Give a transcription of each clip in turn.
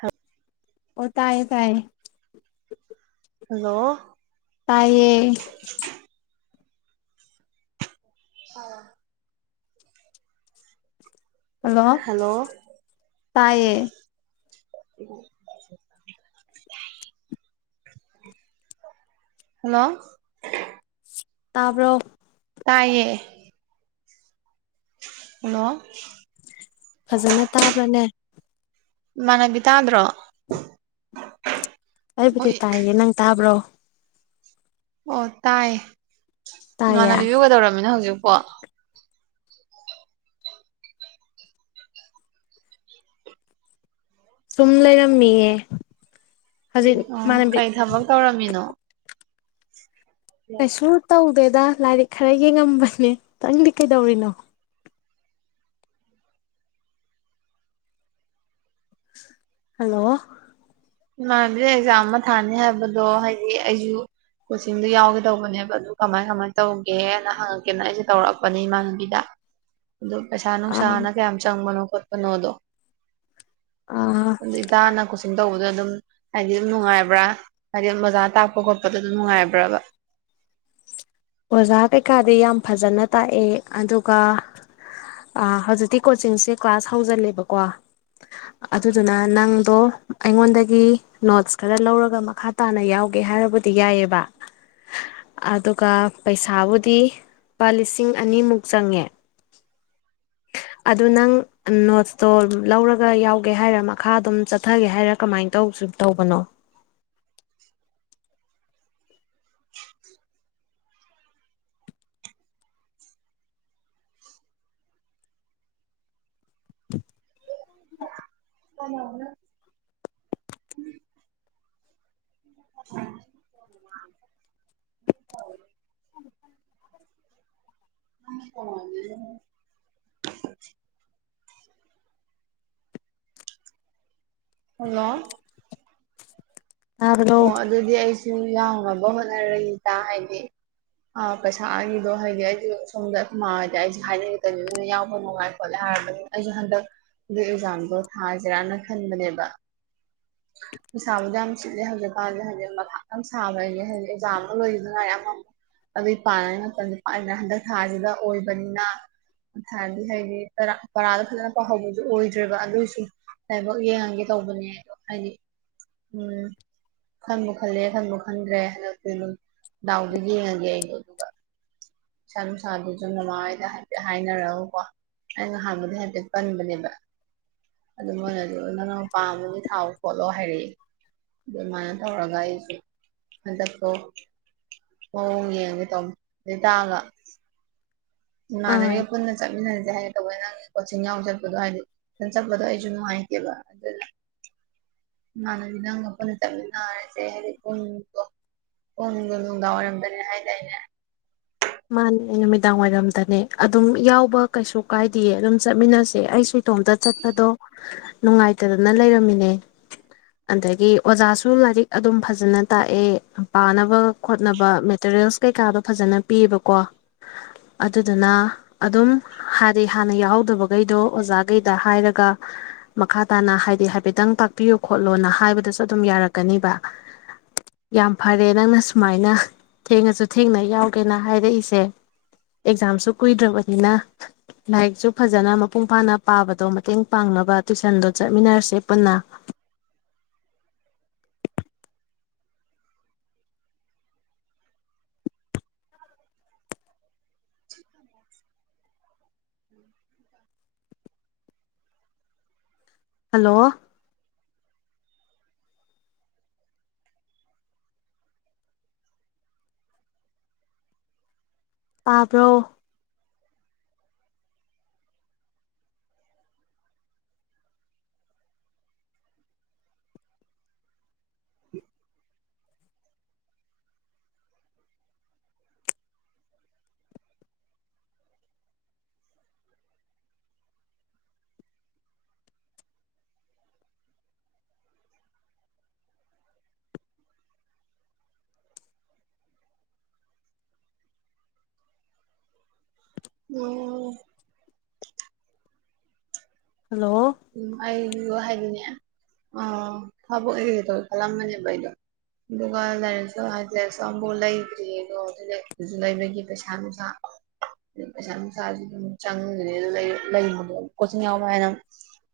ꯍꯥ ꯑꯣ ꯇꯥꯏꯑꯦ ꯇꯥꯏꯑꯦ ꯍꯜꯂꯣ ꯇꯥꯏꯌꯦ ꯑ ꯍꯜꯂꯣ ꯍꯜꯂꯣ ꯇꯥꯏꯌꯦ ꯍꯜꯂꯣ ꯇꯥꯕ꯭ꯔꯣ ꯇꯥꯏꯌꯦ ꯍꯜꯂꯣ ꯐꯖꯅ ꯇꯥꯕ꯭ꯔꯅꯦ ꯏꯃꯥꯅꯕꯤ ꯇꯥꯗ꯭ꯔꯣ ꯑꯩꯕꯨꯗꯤ ꯍꯣꯏ ꯇꯥꯏꯌꯦ ꯅꯪ ꯇꯥꯕ꯭ꯔꯣ ꯑꯣ ꯇꯥꯏ ꯇꯥꯏꯌꯦ ꯏꯃꯥꯅꯕꯤꯕꯨ ꯀꯩꯗꯧꯔꯝꯃꯤꯅꯣ ꯍꯧꯖꯤꯛꯨꯄꯣ ꯋꯥ ꯁꯨꯝ ꯂꯩꯔꯝꯃꯤꯌꯦ ꯍꯧꯖꯤꯛ ꯑꯣ ꯏꯃꯥꯟꯅꯕꯤ ꯀꯩ ꯊꯕꯛ ꯇꯧꯔꯝꯃꯤꯅꯣ ꯀꯩꯁꯨ ꯇꯧ ꯗꯦꯗ ꯂꯥꯏꯔꯤꯛ ꯈꯔ ꯌꯦꯡꯉꯝꯕꯅꯦ ꯅꯪꯗꯤ ꯀꯩꯗꯧꯔꯤꯅꯣ ꯍꯜꯂꯣ ꯏꯃꯥꯟꯅꯕꯤ ꯑꯦꯛꯖꯥꯝ ꯑꯃ ꯊꯥꯅꯤ ꯍꯥꯏꯕꯗꯣ ꯍꯥꯏꯗꯤ ꯑꯩꯖꯨ ꯀꯣꯆꯤꯡꯗꯣ ꯌꯥꯎꯒꯦ ꯇꯧꯕꯅꯦꯕ ꯑꯗꯨ ꯀꯃꯥꯏ ꯀꯃꯥꯏꯅ ꯇꯧꯒꯦꯅ ꯍꯪꯉꯛꯀꯦꯅ ꯑꯩꯖꯦ ꯇꯧꯔꯛꯄꯅꯦ ꯏꯃꯥꯟꯅꯕꯤꯗ ꯑꯗꯨ ꯄꯩꯁꯥ ꯑꯥ ꯅꯨꯡꯁꯥꯅ ꯀꯌꯥꯝ ꯆꯪꯕꯅꯣ ꯈꯣꯠꯄꯅꯣꯗꯣ ꯑꯥ ꯇꯅ ꯈꯨꯁꯤꯟ ꯇꯧꯕ ꯑꯗꯨꯝ ꯍꯥꯏꯗꯤ ꯑꯗꯨꯝ ꯅꯨꯡꯉꯥꯏꯕ꯭ꯔꯥ ꯍꯥꯏꯗꯤ ꯑꯣꯖꯥ ꯇꯥꯛꯄ ꯈꯣꯠꯄꯗ ꯑꯗꯨꯝ ꯅꯨꯡꯉꯥꯏꯕ꯭ꯔꯥꯕ ꯑꯣꯖꯥ ꯀꯩꯀꯥꯗꯤ ꯌꯥꯝ ꯐꯖꯅ ꯇꯥꯛꯑꯦ ꯑꯗꯨꯒ ꯑꯥ ꯍꯧꯖꯤꯛꯇꯤ ꯀꯣꯆꯤꯡꯁꯦ ꯀ꯭ꯂꯥꯁ ꯍꯧꯖꯤꯜꯂꯦꯕꯀꯣ ꯑꯗꯨꯗꯨꯅ ꯅꯪꯗꯣ ꯑꯩꯉꯣꯟꯗꯒꯤ ꯅꯣꯠꯁ ꯈꯔ ꯂꯧꯔꯒ ꯃꯈꯥ ꯇꯥꯅ ꯌꯥꯎꯒꯦ ꯍꯥꯏꯕꯨꯗꯤ ꯌꯥꯏꯌꯦꯕ ꯑꯗꯨꯒ ꯄꯩꯁꯥꯕꯨꯗꯤ ꯂꯨꯄꯥ ꯂꯤꯁꯤꯡ ꯑꯅꯤꯃꯨꯛ ꯆꯪꯉꯦ ꯑꯗꯨ ꯅꯪ ꯅꯣꯠꯁꯇꯣ ꯂꯧꯔꯒ ꯌꯥꯎꯒꯦ ꯍꯥꯏꯔ ꯃꯈꯥ ꯑꯗꯨꯝ ꯆꯠꯊꯒꯦ ꯍꯥꯏꯔ ꯀꯃꯥꯏꯅ ꯇꯧ ꯇꯧꯕꯅꯣ [inaudible] [unintelligible] ꯎꯝ [inaudible] [unintelligible] ꯍꯜꯂꯣ ꯑꯣ ꯇꯥꯕ꯭ꯔꯣ ꯑꯗꯨꯗꯤ ꯑꯩꯁ ꯁꯨ ꯌꯥꯎꯅꯕ ꯍꯣꯠꯅꯔꯩ ꯏꯇ ꯍꯥꯏꯗꯤ ꯑꯥ ꯄꯩꯁꯥꯒꯤꯗꯣ ꯍꯥꯏꯗꯤ ꯑꯩꯖꯨ ꯁꯣꯝꯗ ꯑꯈꯣꯢ ꯃꯥ ꯍꯣꯏꯗ ꯑꯩꯁꯨ ꯍꯥꯏꯅꯤꯡꯑꯛꯀꯅꯤ ꯑꯗꯨꯅ ꯌꯥꯎꯕ ꯅꯨꯡꯉꯥꯏ ꯈꯣꯠꯂꯦ ꯍꯥꯏꯔꯕꯅꯤꯅ ꯑꯩꯁꯨ ꯍꯟꯗꯛ ꯑꯗꯨ ꯑꯦꯛꯖꯥꯝꯗꯣ ꯊꯥꯖꯤꯔꯅ ꯈꯟꯕꯅꯦꯕ ꯄꯩꯁꯥꯕꯨꯗꯤ ꯌꯥꯝ ꯆꯤꯠꯂꯦ ꯍꯧꯖꯤꯛꯀꯥꯟꯗ ꯍꯥꯏꯗꯤ ꯃꯥꯊꯥ ꯌꯥꯝ ꯁꯥꯕ ꯑꯩꯖꯦ ꯍꯥꯏꯗꯤ ꯑꯦꯛꯖꯥꯝ ꯑꯃ ꯂꯣꯏꯒꯤꯗ ꯉꯥꯏꯔꯤ ꯑꯃ ꯑꯃꯨꯛ ꯑꯗꯨꯒꯤ ꯄꯥꯅꯤꯉꯥꯏ ꯃꯇꯝꯖꯦ ꯄꯅ ꯍꯟꯗꯛ ꯊꯥꯖꯤꯗ ꯑꯣꯏꯕꯅꯤꯅ ꯊꯥꯗꯤ ꯍꯥꯏꯗꯤ ꯄꯔꯥꯗ ꯐꯖꯅ ꯄꯥꯎꯍꯧꯕꯖꯨ ꯑꯣꯏꯗ꯭ꯔꯦꯕ ꯑꯗꯨꯏꯖꯨ ꯂꯥꯏꯕꯛ ꯌꯦꯡꯉꯒꯦ ꯇꯧꯕꯅꯦ ꯑꯗꯣ ꯍꯥꯏꯗꯤ ꯎꯝ ꯈꯟꯕꯨ ꯈꯜꯂꯦ ꯈꯟꯕꯨ ꯈꯟꯈ꯭ꯔꯦ ꯍꯟꯗꯛꯇꯤ ꯑꯗꯨꯝ ꯗꯥꯎꯗ ꯌꯦꯡꯉꯒꯦ ꯑꯩꯗꯣ ꯑꯗꯨꯒ ꯄꯩꯁꯥ ꯅꯨꯡꯁꯥꯗꯨꯁꯨ ꯃꯃꯥ ꯍꯣꯏꯗ ꯍꯥꯏꯐꯦꯠ ꯍꯥꯏꯅꯔꯒꯀꯣ ꯑꯩꯅꯍꯥꯟꯕꯗꯤ ꯍꯥꯏꯐꯦꯠ ꯄꯟꯕꯅꯦꯕ ꯑꯗꯨ ꯃꯣꯏꯅ ꯑꯗꯨ ꯅꯪꯅꯪ ꯄꯥꯝꯝꯕꯒꯤ ꯊꯥꯎꯑꯣ ꯈꯣꯠꯂꯣ ꯍꯥꯏꯔꯛꯏ ꯑꯗꯨꯃꯥꯏꯅ ꯇꯧꯔꯒ ꯑꯩꯖꯦ ꯍꯟꯗꯛꯇꯣ ꯃꯑꯣꯡ ꯌꯦꯡꯉꯒꯦ ꯇꯝꯅꯦ ꯇꯥꯕꯥ ꯢꯃꯥꯅꯕꯤ ꯑꯥ ꯄꯨꯟꯅ ꯆꯠꯃꯤꯟꯅꯖꯦ ꯍꯌꯦ ꯇꯧꯕ ꯅꯪ ꯀꯣꯆꯤꯡ ꯌꯥꯎ ꯆꯠꯄꯗꯣ ꯍꯥꯏꯗꯤ ꯆꯠꯄꯗꯣ ꯑꯩꯁꯨ ꯅꯨꯡꯉꯥꯏꯇꯦꯕ ꯑꯗꯨꯅ ꯏꯃꯅꯥꯗꯤ ꯅꯪꯒ ꯄꯨꯟꯅ ꯆꯠꯃꯤꯟꯅꯔꯖꯦ ꯍꯥꯏꯗꯤ ꯄꯨꯡꯗꯣ ꯄꯨꯡꯗꯣ ꯅꯨꯡꯗꯥꯡ ꯋꯥꯏꯔꯝꯗꯅꯦ ꯍꯥꯏꯗꯥꯏꯅꯦ ꯃꯥꯅꯦ ꯅꯨꯃꯤꯗꯥꯡ ꯋꯥꯏꯔꯝꯗꯅꯦ ꯑꯗꯨꯝ ꯌꯥꯎꯕ ꯀꯩꯁꯨ ꯀꯥꯏꯗꯤꯌꯦ ꯑꯗꯨꯝ ꯆꯠꯃꯤꯟꯅꯁꯦ ꯑꯩꯁꯨ ꯏꯇꯣꯝꯇ ꯆꯠꯄꯗꯣ ꯅꯨꯡꯉꯥꯏꯇꯗꯅ ꯂꯩꯔꯝꯃꯤꯅꯦ ꯑꯗꯒꯤ ꯑꯣꯖꯥꯁꯨ ꯂꯥꯏꯔꯤꯛ ꯑꯗꯨꯝ ꯐꯖꯅ ꯇꯥꯛꯑꯦ ꯄꯥꯅꯕ ꯈꯣꯠꯅꯕ ꯃꯦꯇꯔꯤꯌꯦꯜꯁ ꯀꯩꯀꯥꯗꯣ ꯐꯖꯅ ꯄꯤꯕꯀꯣ ꯑꯗꯨꯗꯨꯅ ꯑꯗꯨꯝ ꯍꯥꯏꯗꯤ ꯍꯥꯟꯅ ꯌꯥꯎꯍꯧꯗꯕꯒꯩꯗꯣ ꯑꯣꯖꯥꯈꯩꯗ ꯍꯥꯏꯔꯒ ꯃꯈꯥ ꯇꯥꯅ ꯍꯥꯏꯗꯤ ꯍꯥꯏꯐꯦꯠꯇꯪ ꯇꯥꯛꯄꯤꯌꯨ ꯈꯣꯠꯂꯣꯅ ꯍꯥꯏꯕꯗꯁꯨ ꯑꯗꯨꯝ ꯌꯥꯔꯛꯀꯅꯤꯕ ꯌꯥꯝ ꯐꯔꯦ ꯅꯪꯅ ꯁꯨꯃꯥꯏꯅ ꯊꯦꯡꯉꯁꯨ ꯊꯦꯡꯅ ꯌꯥꯎ ꯀꯅ ꯍꯥꯏꯔꯛꯏꯁꯦ ꯑꯦꯛꯖꯥꯝꯁꯨ ꯀꯨꯏꯗ꯭ꯔꯕꯅꯤꯅ ꯂꯥꯏꯔꯤꯛꯁꯨ ꯐꯖꯅ ꯃꯄꯨꯡ ꯐꯥꯅ ꯄꯥꯕꯗꯣ ꯃꯇꯦꯡ ꯄꯥꯡꯅꯕ ꯇꯨꯋꯏꯁꯟꯗꯣ ꯆꯠꯃꯤꯟꯅꯔꯁꯦ ꯄꯨꯟꯅ [inaudible] ꯍꯜꯂꯣ ꯇꯥꯕ꯭ꯔꯣ ꯑꯣ ꯍꯜꯂꯣ ꯎꯝ ꯑꯩ ꯋꯥꯍꯩ ꯑꯗꯨꯅꯦ ꯑ ꯊꯕꯛ ꯑꯦꯒꯦ ꯇꯧ ꯈꯜꯂꯝꯕꯅꯦꯕ ꯑꯩꯗꯣ ꯑꯗꯨꯒ ꯂꯥꯏꯔꯤꯛꯁꯨ ꯍꯥꯏꯗꯤ ꯂꯥꯏꯔꯤꯁꯨ ꯑꯃꯐꯥꯎ ꯂꯩꯇ꯭ꯔꯤ ꯑꯗꯣ ꯂꯥꯏꯔꯤꯁꯨ ꯂꯩꯕꯒꯤ ꯄꯩꯁꯥ ꯅꯨꯡꯁꯥ ꯄꯩꯁꯥ ꯅꯨꯡꯁꯥꯁꯨ ꯑꯗꯨꯝ ꯆꯪꯗ꯭ꯔꯦ ꯑꯗꯨ ꯂꯩꯕꯗꯣ ꯀꯣꯆꯤꯡ ꯌꯥꯎꯕ ꯍꯥꯏꯅ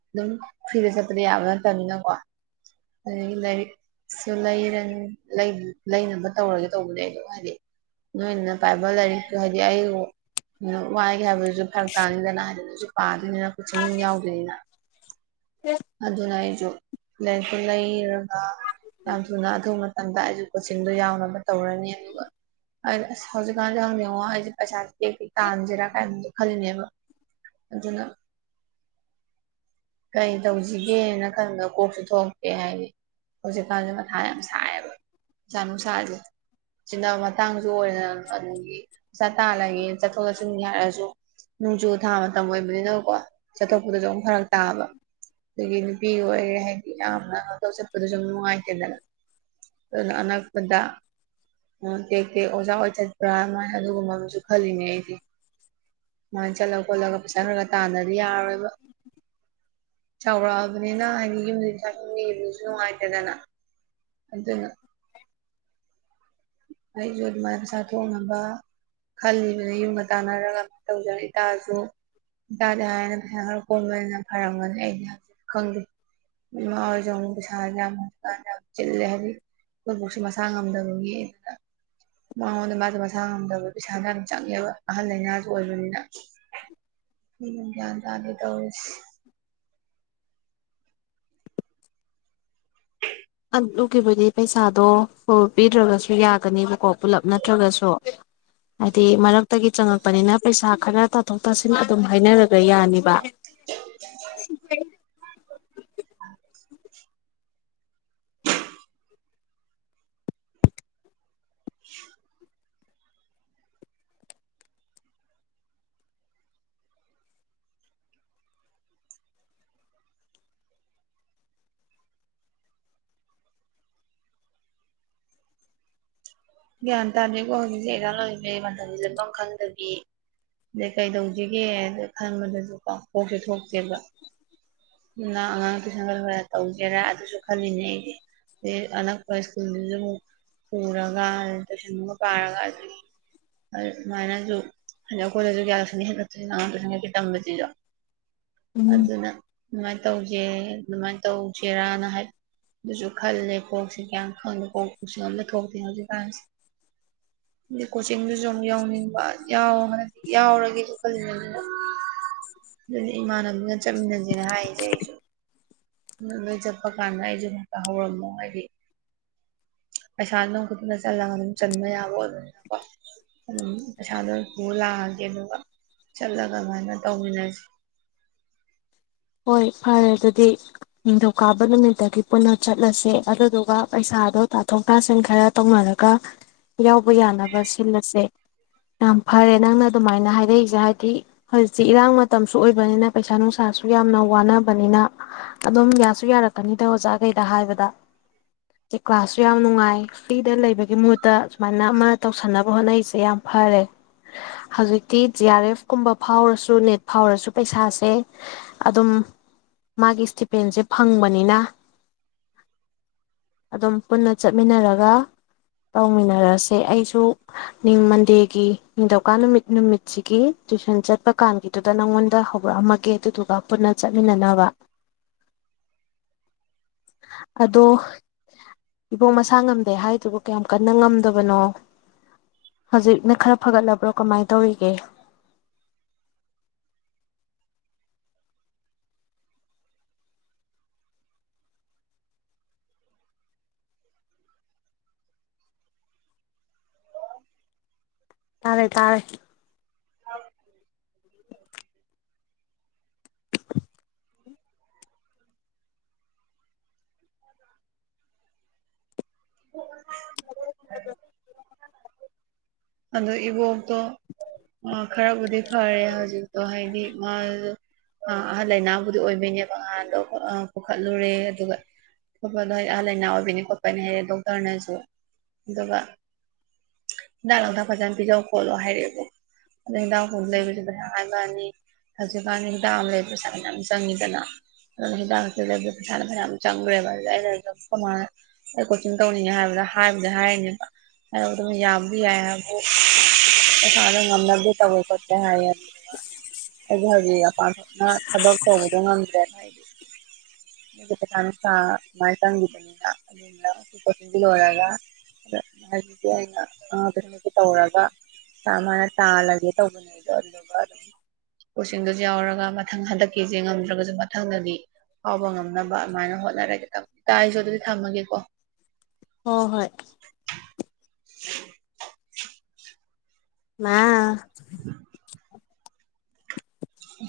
ꯑꯗꯨꯝ ꯐ꯭ꯔꯤꯗ ꯆꯠꯄꯗꯤ ꯌꯥꯕꯥ ꯅꯠꯇꯕꯅꯤꯅꯀꯣ ꯑꯗꯒꯤ ꯂꯥꯏꯔꯤꯛꯁꯨ ꯂꯩ ꯂꯩꯅꯕ ꯇꯧꯔꯒꯦ ꯇꯧꯕꯅꯦ ꯑꯗꯣ ꯍꯥꯏꯗꯤ ꯅꯣꯏ ꯄꯥꯏꯕ ꯂꯔꯤꯛ ꯍꯥꯏꯗꯤ [unintelligible] ꯋꯥꯏꯒꯦ ꯍꯥꯏꯕꯗꯨꯁꯨ ꯐꯔꯛ ꯇꯥꯅꯤꯗꯅ ꯍꯥꯏꯗꯅꯁꯨ ꯑꯥ ꯑꯗꯨꯅ ꯀꯁꯤꯡ ꯑꯃꯨꯛ ꯌꯥꯎꯗꯣꯏꯅꯤꯅ ꯑꯗꯨ ꯅ ꯑꯩꯖꯨ ꯂꯥꯏꯔꯤꯛꯇꯨ ꯂꯩꯔꯒ ꯌꯥꯝ ꯊꯨꯅ ꯑꯊꯨꯕ ꯃꯇꯝꯗ ꯑꯩꯁꯨ ꯀꯣꯆꯤꯡꯗꯣ ꯌꯥꯎꯅꯕ ꯇꯧꯔꯅꯤ ꯑꯗꯨꯒ ꯑꯁ ꯍꯧꯖꯤꯛꯀꯥꯟꯗ ꯌꯥꯝ ꯌꯦꯡꯉꯣ ꯑꯩꯁꯦ ꯄꯩꯁꯥ ꯇꯥꯟꯖꯤꯔꯥ ꯀꯥꯏꯅ ꯈꯜꯂꯦꯕ ꯑꯗꯨꯅ ꯀꯩ ꯀꯩꯁꯤꯒꯦꯅ ꯈꯟꯕꯗ ꯀꯣꯛꯁꯨ ꯊꯣꯛꯂꯇꯦ ꯍꯥꯏꯗꯤ ꯍꯧꯖꯤꯛꯀꯥꯟꯁꯦ ꯃꯊꯥ ꯌꯥꯝ ꯁꯥꯏꯌꯦꯕ ꯏꯁꯥ ꯅꯨꯡꯁꯥꯁꯦ ꯁꯤꯖꯤꯟꯅꯕ ꯃꯇꯥꯡꯁꯨ ꯑꯣꯏꯗ ꯑꯗꯒꯤ ꯄꯩꯁꯥ ꯇꯥꯜꯂꯒꯦ ꯆꯠꯊꯣꯛ ꯆꯠꯁꯤꯟꯒꯦ ꯍꯥꯏꯔꯁꯨ ꯅꯣꯡꯖꯨ ꯊꯥ ꯃꯇꯝ ꯑꯣꯏꯕꯅꯤꯅꯀꯣ ꯆꯠꯊꯣꯛꯄꯗꯁꯨ ꯑꯃꯨꯛ ꯐꯔꯛ ꯇꯥꯕ ꯑꯗꯒꯤ ꯅꯨꯄꯤ ꯑꯣꯏꯈꯔꯦ ꯍꯥꯏꯗꯤ ꯌꯥꯝꯅ ꯀꯩꯅꯣ ꯇꯧ ꯆꯠꯄꯗ ꯁꯨꯝ ꯅꯨꯡꯉꯥꯏꯇꯦꯗꯅ ꯑꯗꯨꯅ ꯑꯅꯛꯄꯗ ꯇꯦꯛ ꯇꯦꯛ ꯑꯣꯖꯥ ꯑꯣꯏ ꯆꯠꯄ꯭ꯔꯥ ꯑꯗꯨꯃꯥꯏꯅ ꯑꯗꯨꯒꯨꯝꯕ ꯑꯃꯁꯨ ꯈꯜꯂꯤꯅꯦ ꯑꯩꯗꯤ ꯑꯗꯨꯃꯥꯏꯅ ꯆꯠꯂ ꯈꯣꯠꯂꯒ ꯄꯩꯁꯥ ꯈꯔꯒ ꯇꯥꯟꯗ꯭ꯔꯗꯤ ꯌꯥꯔꯔꯣꯏꯕ ꯆꯥꯎꯔꯛꯑꯕꯅꯤꯅ ꯍꯥꯏꯗꯤ ꯌꯨꯝꯗ ꯄꯩꯁꯥ ꯅꯤꯕꯁꯤꯁꯨ ꯅꯨꯡꯉꯥꯏꯇꯗꯅ ꯑꯗꯨꯅ ꯑꯩꯁꯨ ꯑꯗꯨꯃꯥꯏꯅ ꯄꯩꯁꯥ ꯊꯣꯛꯅꯕ ꯈꯜꯂꯤꯕꯅ ꯌꯨꯝꯒ ꯇꯥꯟꯅꯔꯒ ꯇꯧꯖꯔꯦ ꯏꯇꯥꯁꯨ ꯏꯇꯥꯗ ꯍꯥꯏꯔꯅ ꯄꯩꯁꯥ ꯈꯔ ꯀꯣꯝꯕꯅꯤꯅ ꯐꯔꯝꯒꯅꯤ ꯑꯩꯗꯤ ꯍꯧꯖꯤ ꯈꯪꯗꯦ ꯏꯃꯥ ꯑꯣꯏꯔꯁꯨ ꯑꯃꯨ ꯄꯩꯁꯥ ꯌꯥꯝꯀꯥꯟꯗ ꯌꯥꯝ ꯆꯤꯜꯂꯦ ꯍꯥꯏꯕꯗꯤ ꯑꯩꯨꯠꯐꯥꯎꯁꯨ ꯃꯁꯥ ꯉꯝꯗꯕꯒꯤ ꯃꯉꯣꯟꯗ ꯃꯥꯁꯨ ꯃꯁꯥ ꯉꯝꯗꯕ ꯄꯩꯁꯥꯅ ꯑꯗꯨꯝ ꯆꯪꯉꯦꯕ ꯑꯍꯜ ꯂꯩꯥꯏꯅꯥꯁꯨ ꯑꯣꯏꯕꯅꯤꯅ ꯎ ꯒ꯭ꯌꯥꯟ ꯇꯥꯗꯦ ꯇꯧꯔꯤꯁꯦ ꯂꯨꯈꯤꯕꯗꯤ ꯄꯩꯁꯥꯗꯣ ꯐꯨꯜ ꯄꯤꯗ꯭ꯔꯒꯁꯨ ꯌꯥꯒꯅꯦꯕꯀꯣ ꯄꯨꯂꯞ ꯅꯠꯇ꯭ꯔꯒꯁꯨ ꯍꯥꯏꯗꯤ ꯃꯔꯛꯇꯒꯤ ꯆꯪꯉꯛꯄꯅꯤꯅ ꯄꯩꯁꯥ ꯈꯔ ꯇꯥꯊꯣꯛ ꯇꯥꯁꯤꯟ ꯑꯗꯨꯝ ꯍꯥꯏꯅꯔꯒ ꯌꯥꯅꯤꯕ ꯁꯤꯔꯦ [inaudible] ꯒ꯭ꯌꯥꯟ ꯇꯥꯗꯦꯀꯣ ꯍꯧꯖꯤꯛꯁꯦ ꯑꯦꯛꯖꯥꯥꯡ ꯂꯕꯩ ꯃꯇꯝꯒꯤ ꯂꯠꯐꯝ ꯈꯪꯗꯕꯤ ꯑꯗꯩ ꯀꯩꯗꯧꯁꯤꯒꯦ ꯑꯗ ꯈꯟꯕꯗꯁꯨ ꯀꯣ ꯀꯣꯛꯁꯨꯦ ꯊꯣꯛꯇꯦꯕ ꯑꯗꯨꯅ ꯑꯉꯥꯡ ꯇꯨꯏꯁꯟꯒ ꯈꯔ ꯇꯧꯒꯦꯔꯥ ꯑꯗꯨꯁꯨ ꯈꯜꯂꯤꯅꯦ ꯑꯩꯗꯤ ꯑꯩ ꯑꯅꯛꯄ ꯁ꯭ꯀꯨꯜꯗꯨꯁꯨ ꯑꯃꯨꯛ ꯄꯨꯔꯥ ꯇꯨꯏꯁꯟꯒ ꯄꯥꯔꯒ ꯑꯗꯨꯗꯒꯤ ꯑꯗꯨꯃꯥꯏꯅꯁꯨ ꯍꯥꯏ ꯑꯩꯈꯣꯏꯗꯁꯨ ꯀꯌꯥ ꯂꯁ ꯍꯂꯛꯇꯣꯏ ꯑꯥꯡ ꯇꯨꯏꯁꯟ ꯀꯩꯀꯩ ꯇꯝꯝꯕꯁꯤꯁꯨ ꯎꯝ ꯑꯗꯨꯅ ꯑꯗꯨꯃꯥꯏꯅ ꯇꯧꯁꯦ ꯑꯗꯨꯃꯥꯏꯅ ꯇꯧꯁꯤꯦꯔꯅ ꯍꯥꯏꯕ ꯑꯗꯨꯁꯨ ꯈꯜꯂꯦ ꯀꯣꯛꯁꯦ ꯀꯌꯥꯝ ꯈꯪꯗꯦ ꯀꯣꯛ ꯂꯧꯁꯤꯡ ꯑꯝꯇ ꯊꯣꯛꯇꯦ ꯍꯧꯖꯤꯛ ꯗꯤ ꯀꯣꯆꯤꯡꯗꯨꯁꯨ ꯑꯃꯨꯛ ꯌꯥꯎꯅꯤꯡꯕ ꯌꯥꯎ ꯍꯥꯏꯗꯤ ꯌꯥꯎꯔꯒꯦꯁꯨ ꯈꯜꯂꯤꯅꯤꯅ ꯑꯗꯨꯅ ꯑꯗꯨꯗꯤ ꯏꯃꯥꯟꯅꯕꯤꯒ ꯆꯠꯃꯤꯟꯅꯁꯦꯅ ꯍꯥꯏꯔꯤꯁꯦ ꯑꯩꯁꯨ ꯑꯗꯨ ꯂꯣꯏ ꯆꯠꯄ ꯀꯥꯟꯗ ꯑꯩꯁꯨ ꯉꯥꯛꯇ ꯍꯧꯔꯝꯃꯣ ꯍꯥꯏꯗꯤ ꯄꯩꯁꯥ ꯑꯗꯨꯈꯛꯇꯅ ꯆꯠꯂꯒ ꯑꯗꯨꯝ ꯆꯟꯕ ꯌꯥꯕꯥ ꯑꯣꯏꯕꯅꯤꯅꯀꯣ ꯑꯗꯨꯝ ꯄꯩꯁꯥꯗꯣ ꯄꯨꯔ ꯂꯥꯛꯑꯒꯦ ꯑꯗꯨꯒ ꯆꯠꯂꯒ ꯑꯗꯨꯃꯥꯏꯅ ꯇꯧꯃꯤꯟꯅꯁꯤ ꯍꯣꯏ ꯐꯔꯦ ꯑꯗꯨꯗꯤ ꯅꯤꯡꯊꯧꯀꯥꯕ ꯅꯨꯃꯤꯠꯇꯒꯤ ꯄꯨꯟꯅ ꯆꯠꯂꯁꯦ ꯑꯗꯨꯗꯨꯒ ꯄꯩꯁꯥꯗꯣ ꯇꯥꯊꯣꯛ ꯇꯥꯁꯤꯟ ꯈꯔ ꯇꯧꯅꯔꯒ ꯌꯥꯎꯕ ꯌꯥꯅꯕ ꯁꯤꯜꯂꯁꯦ ꯌꯥꯝ ꯐꯔꯦ ꯅꯪꯅ ꯑꯗꯨꯃꯥꯏꯅ ꯍꯥꯏꯔꯛꯏꯁꯦ ꯍꯥꯏꯗꯤ ꯍꯧꯖꯤꯛꯇꯤ ꯏꯔꯥꯡ ꯃꯇꯝꯁꯨ ꯑꯣꯏꯕꯅꯤꯅ ꯄꯩꯁꯥ ꯅꯨꯡꯁꯥꯁꯨ ꯌꯥꯝꯅ ꯋꯥꯅꯕꯅꯤꯅ ꯑꯗꯨꯝ ꯌꯥꯁꯨ ꯌꯥꯔꯛꯀꯅꯤꯗ ꯑꯣꯖꯥꯈꯩꯗ ꯍꯥꯏꯕꯗ ꯁꯤ ꯀ꯭ꯂꯥꯁꯁꯨ ꯌꯥꯝ ꯅꯨꯡꯉꯥꯏ ꯐ꯭ꯔꯤꯗ ꯂꯩꯕꯒꯤ ꯃꯨꯠꯇ ꯁꯨꯃꯥꯏꯅ ꯑꯃ ꯇꯧꯁꯟꯅꯕ ꯍꯣꯠꯅꯔꯤꯁꯦ ꯌꯥꯝ ꯐꯔꯦ ꯍꯧꯖꯤꯛꯇꯤ ꯖꯤ ꯑꯥꯔ ꯑꯦꯐ ꯀꯨꯝꯕ ꯐꯥꯎꯔꯁꯨ ꯅꯦꯠ ꯐꯥꯎꯔꯁꯨ ꯄꯩꯁꯥꯁꯦ ꯑꯗꯨꯝ ꯃꯥꯒꯤ ꯏꯁꯇꯤꯄꯦꯟꯁꯦ ꯐꯪꯕꯅꯤꯅ ꯑꯗꯨꯝ ꯄꯨꯟꯅ ꯆꯠꯃꯤꯟꯅꯔꯒ ꯇꯧꯃꯤꯟꯅꯔꯁꯦ ꯑꯩꯁꯨ ꯃꯤ ꯃꯟꯗꯦꯒꯤ ꯅꯤꯡꯊꯧꯀꯥ ꯅꯨꯃꯤꯠ ꯅꯨꯃꯤꯠꯁꯤꯒꯤ ꯇꯨꯏꯁꯟ ꯆꯠꯄ ꯀꯥꯟꯒꯤꯗꯨꯗ ꯅꯪꯉꯣꯟꯗ ꯍꯧꯔꯛꯑꯝꯃꯒꯦ ꯑꯗꯨꯗꯨꯒ ꯄꯨꯟꯅ ꯆꯠꯃꯤꯟꯅꯅꯕ ꯑꯗꯣ ꯏꯕꯣꯛ ꯃꯁꯥ ꯉꯝꯗꯦ ꯍꯥꯏꯗꯨꯕꯨ ꯀꯌꯥꯝ ꯀꯟꯅ ꯉꯝꯗꯕꯅꯣ ꯍꯧꯖꯤꯛꯅ ꯈꯔ ꯐꯒꯠꯂꯕ꯭ꯔꯣ ꯀꯃꯥꯏꯅ ꯇꯧꯔꯤꯒꯦ ꯇꯥꯔꯦ ꯇꯥꯔꯦ ꯑ [inaudible] ꯑꯗꯨ ꯏꯕꯣꯛꯇꯣ ꯈꯔꯕꯨꯗꯤ ꯐꯔꯦ ꯍꯧꯖꯤꯛꯇꯣ ꯍꯥꯏꯗꯤ ꯃꯥ ꯑꯍꯜ ꯂꯥꯏꯅꯥꯕꯨꯗꯤ ꯑꯣꯏꯕꯩꯅꯦꯕ ꯉꯍꯥꯟꯗꯣ ꯄꯨꯈꯠꯂꯨꯔꯦ ꯑꯗꯨꯒ ꯈꯣꯠꯄꯗꯣꯗꯤ ꯑꯍꯜ ꯂꯥꯏꯅꯥ ꯑꯣꯏꯕꯅꯤ ꯈꯣꯠꯄꯅꯤ ꯍꯥꯏꯔꯛꯦ ꯗꯣꯛꯇꯔꯅꯁꯨ ꯑꯗꯨꯒ ꯍꯤꯗꯥꯛ ꯂꯥꯡꯊꯛ ꯐꯖꯅ ꯄꯤꯖꯧ ꯈꯣꯠꯂꯣ ꯍꯥꯏꯔꯛꯑꯦꯕ ꯑꯗꯣ ꯍꯤꯗꯥꯛꯕ ꯂꯩꯕꯁꯨ ꯄꯩꯁꯥ ꯍꯥꯏꯕꯅꯤ ꯍꯧꯖꯤꯛꯀꯥꯟ ꯍꯤꯗꯥꯛ ꯑꯃ ꯂꯩꯕ ꯄꯩꯁꯥ ꯐꯅꯌꯥꯝ ꯆꯪꯉꯤꯗꯅ ꯑꯗꯨꯅ ꯍꯤꯗꯥꯛ ꯂꯥꯡꯊ ꯂꯩꯕꯗ ꯄꯩꯁꯥꯗꯣ ꯐꯅꯌꯥꯝ ꯆꯪꯈ꯭ꯔꯦꯕ ꯑꯗꯨ ꯑꯩꯩꯅꯝꯃꯅ ꯑꯩ ꯀꯣꯆꯤꯡ ꯇꯧꯅꯤꯡꯉꯦ ꯍꯥꯏꯕꯗ ꯍꯥꯏꯕꯗꯤ ꯍꯥꯏꯔꯤꯅꯦꯕ ꯍꯥꯏ ꯑꯗꯨꯝ ꯌꯥꯕꯗꯤ ꯌꯥꯏ ꯍꯥꯏꯕ ꯑ [inaudible] ꯑ ꯉꯝꯅꯗꯤ ꯇꯧꯕꯩ ꯈꯣꯠꯇꯦ ꯍꯥꯏ ꯑꯗꯨ ꯑꯩꯒꯤ ꯍꯧꯖꯤꯛ ꯑꯄꯥꯟ ꯊꯣꯛꯅ ꯊꯕꯛ ꯇꯧꯕꯗ ꯉꯝꯗ꯭ꯔꯦꯅ ꯍꯥꯏꯗꯤ ꯄꯁꯥ ꯅꯨꯡꯁꯥ ꯁꯃꯥꯏꯅ ꯆꯪꯈꯤꯕꯅꯤꯅ ꯑꯗꯨꯅ ꯀꯣꯆꯤꯡꯗꯨ ꯂꯣꯏꯔꯒ ꯑꯗ ꯑꯗꯨꯃꯥꯏꯗꯤ ꯑꯩꯅ ꯑꯉꯥ ꯈꯨꯗꯤꯡꯃꯛꯇ ꯇꯧꯔꯒ ꯁꯃꯥꯏꯅ ꯇꯥꯜꯂꯒꯦ ꯇꯧꯕꯅꯤꯗꯣ ꯑꯗꯨꯗꯨꯒ ꯑꯗꯨꯝ ꯀꯣꯆꯤꯡꯗꯨꯁꯨ ꯌꯥꯎꯔꯒ ꯃꯊꯪ ꯍꯟꯗꯛꯀꯤꯁꯦ ꯉꯝꯗ꯭ꯔꯒꯁꯨ ꯃꯊꯪꯗꯗꯤ ꯐꯥꯎꯕ ꯉꯝꯅꯕ ꯑꯗꯨꯃꯥꯏꯅ ꯍꯣꯠꯅꯔꯒꯦ ꯇꯧ ꯇꯥ ꯑꯩꯁꯨ ꯑꯗꯨꯗꯤ ꯊꯝꯕꯃꯒꯦꯀꯣ ꯍꯣ ꯍꯣꯏ [inaudible] ꯃꯥ [inaudible] ꯎ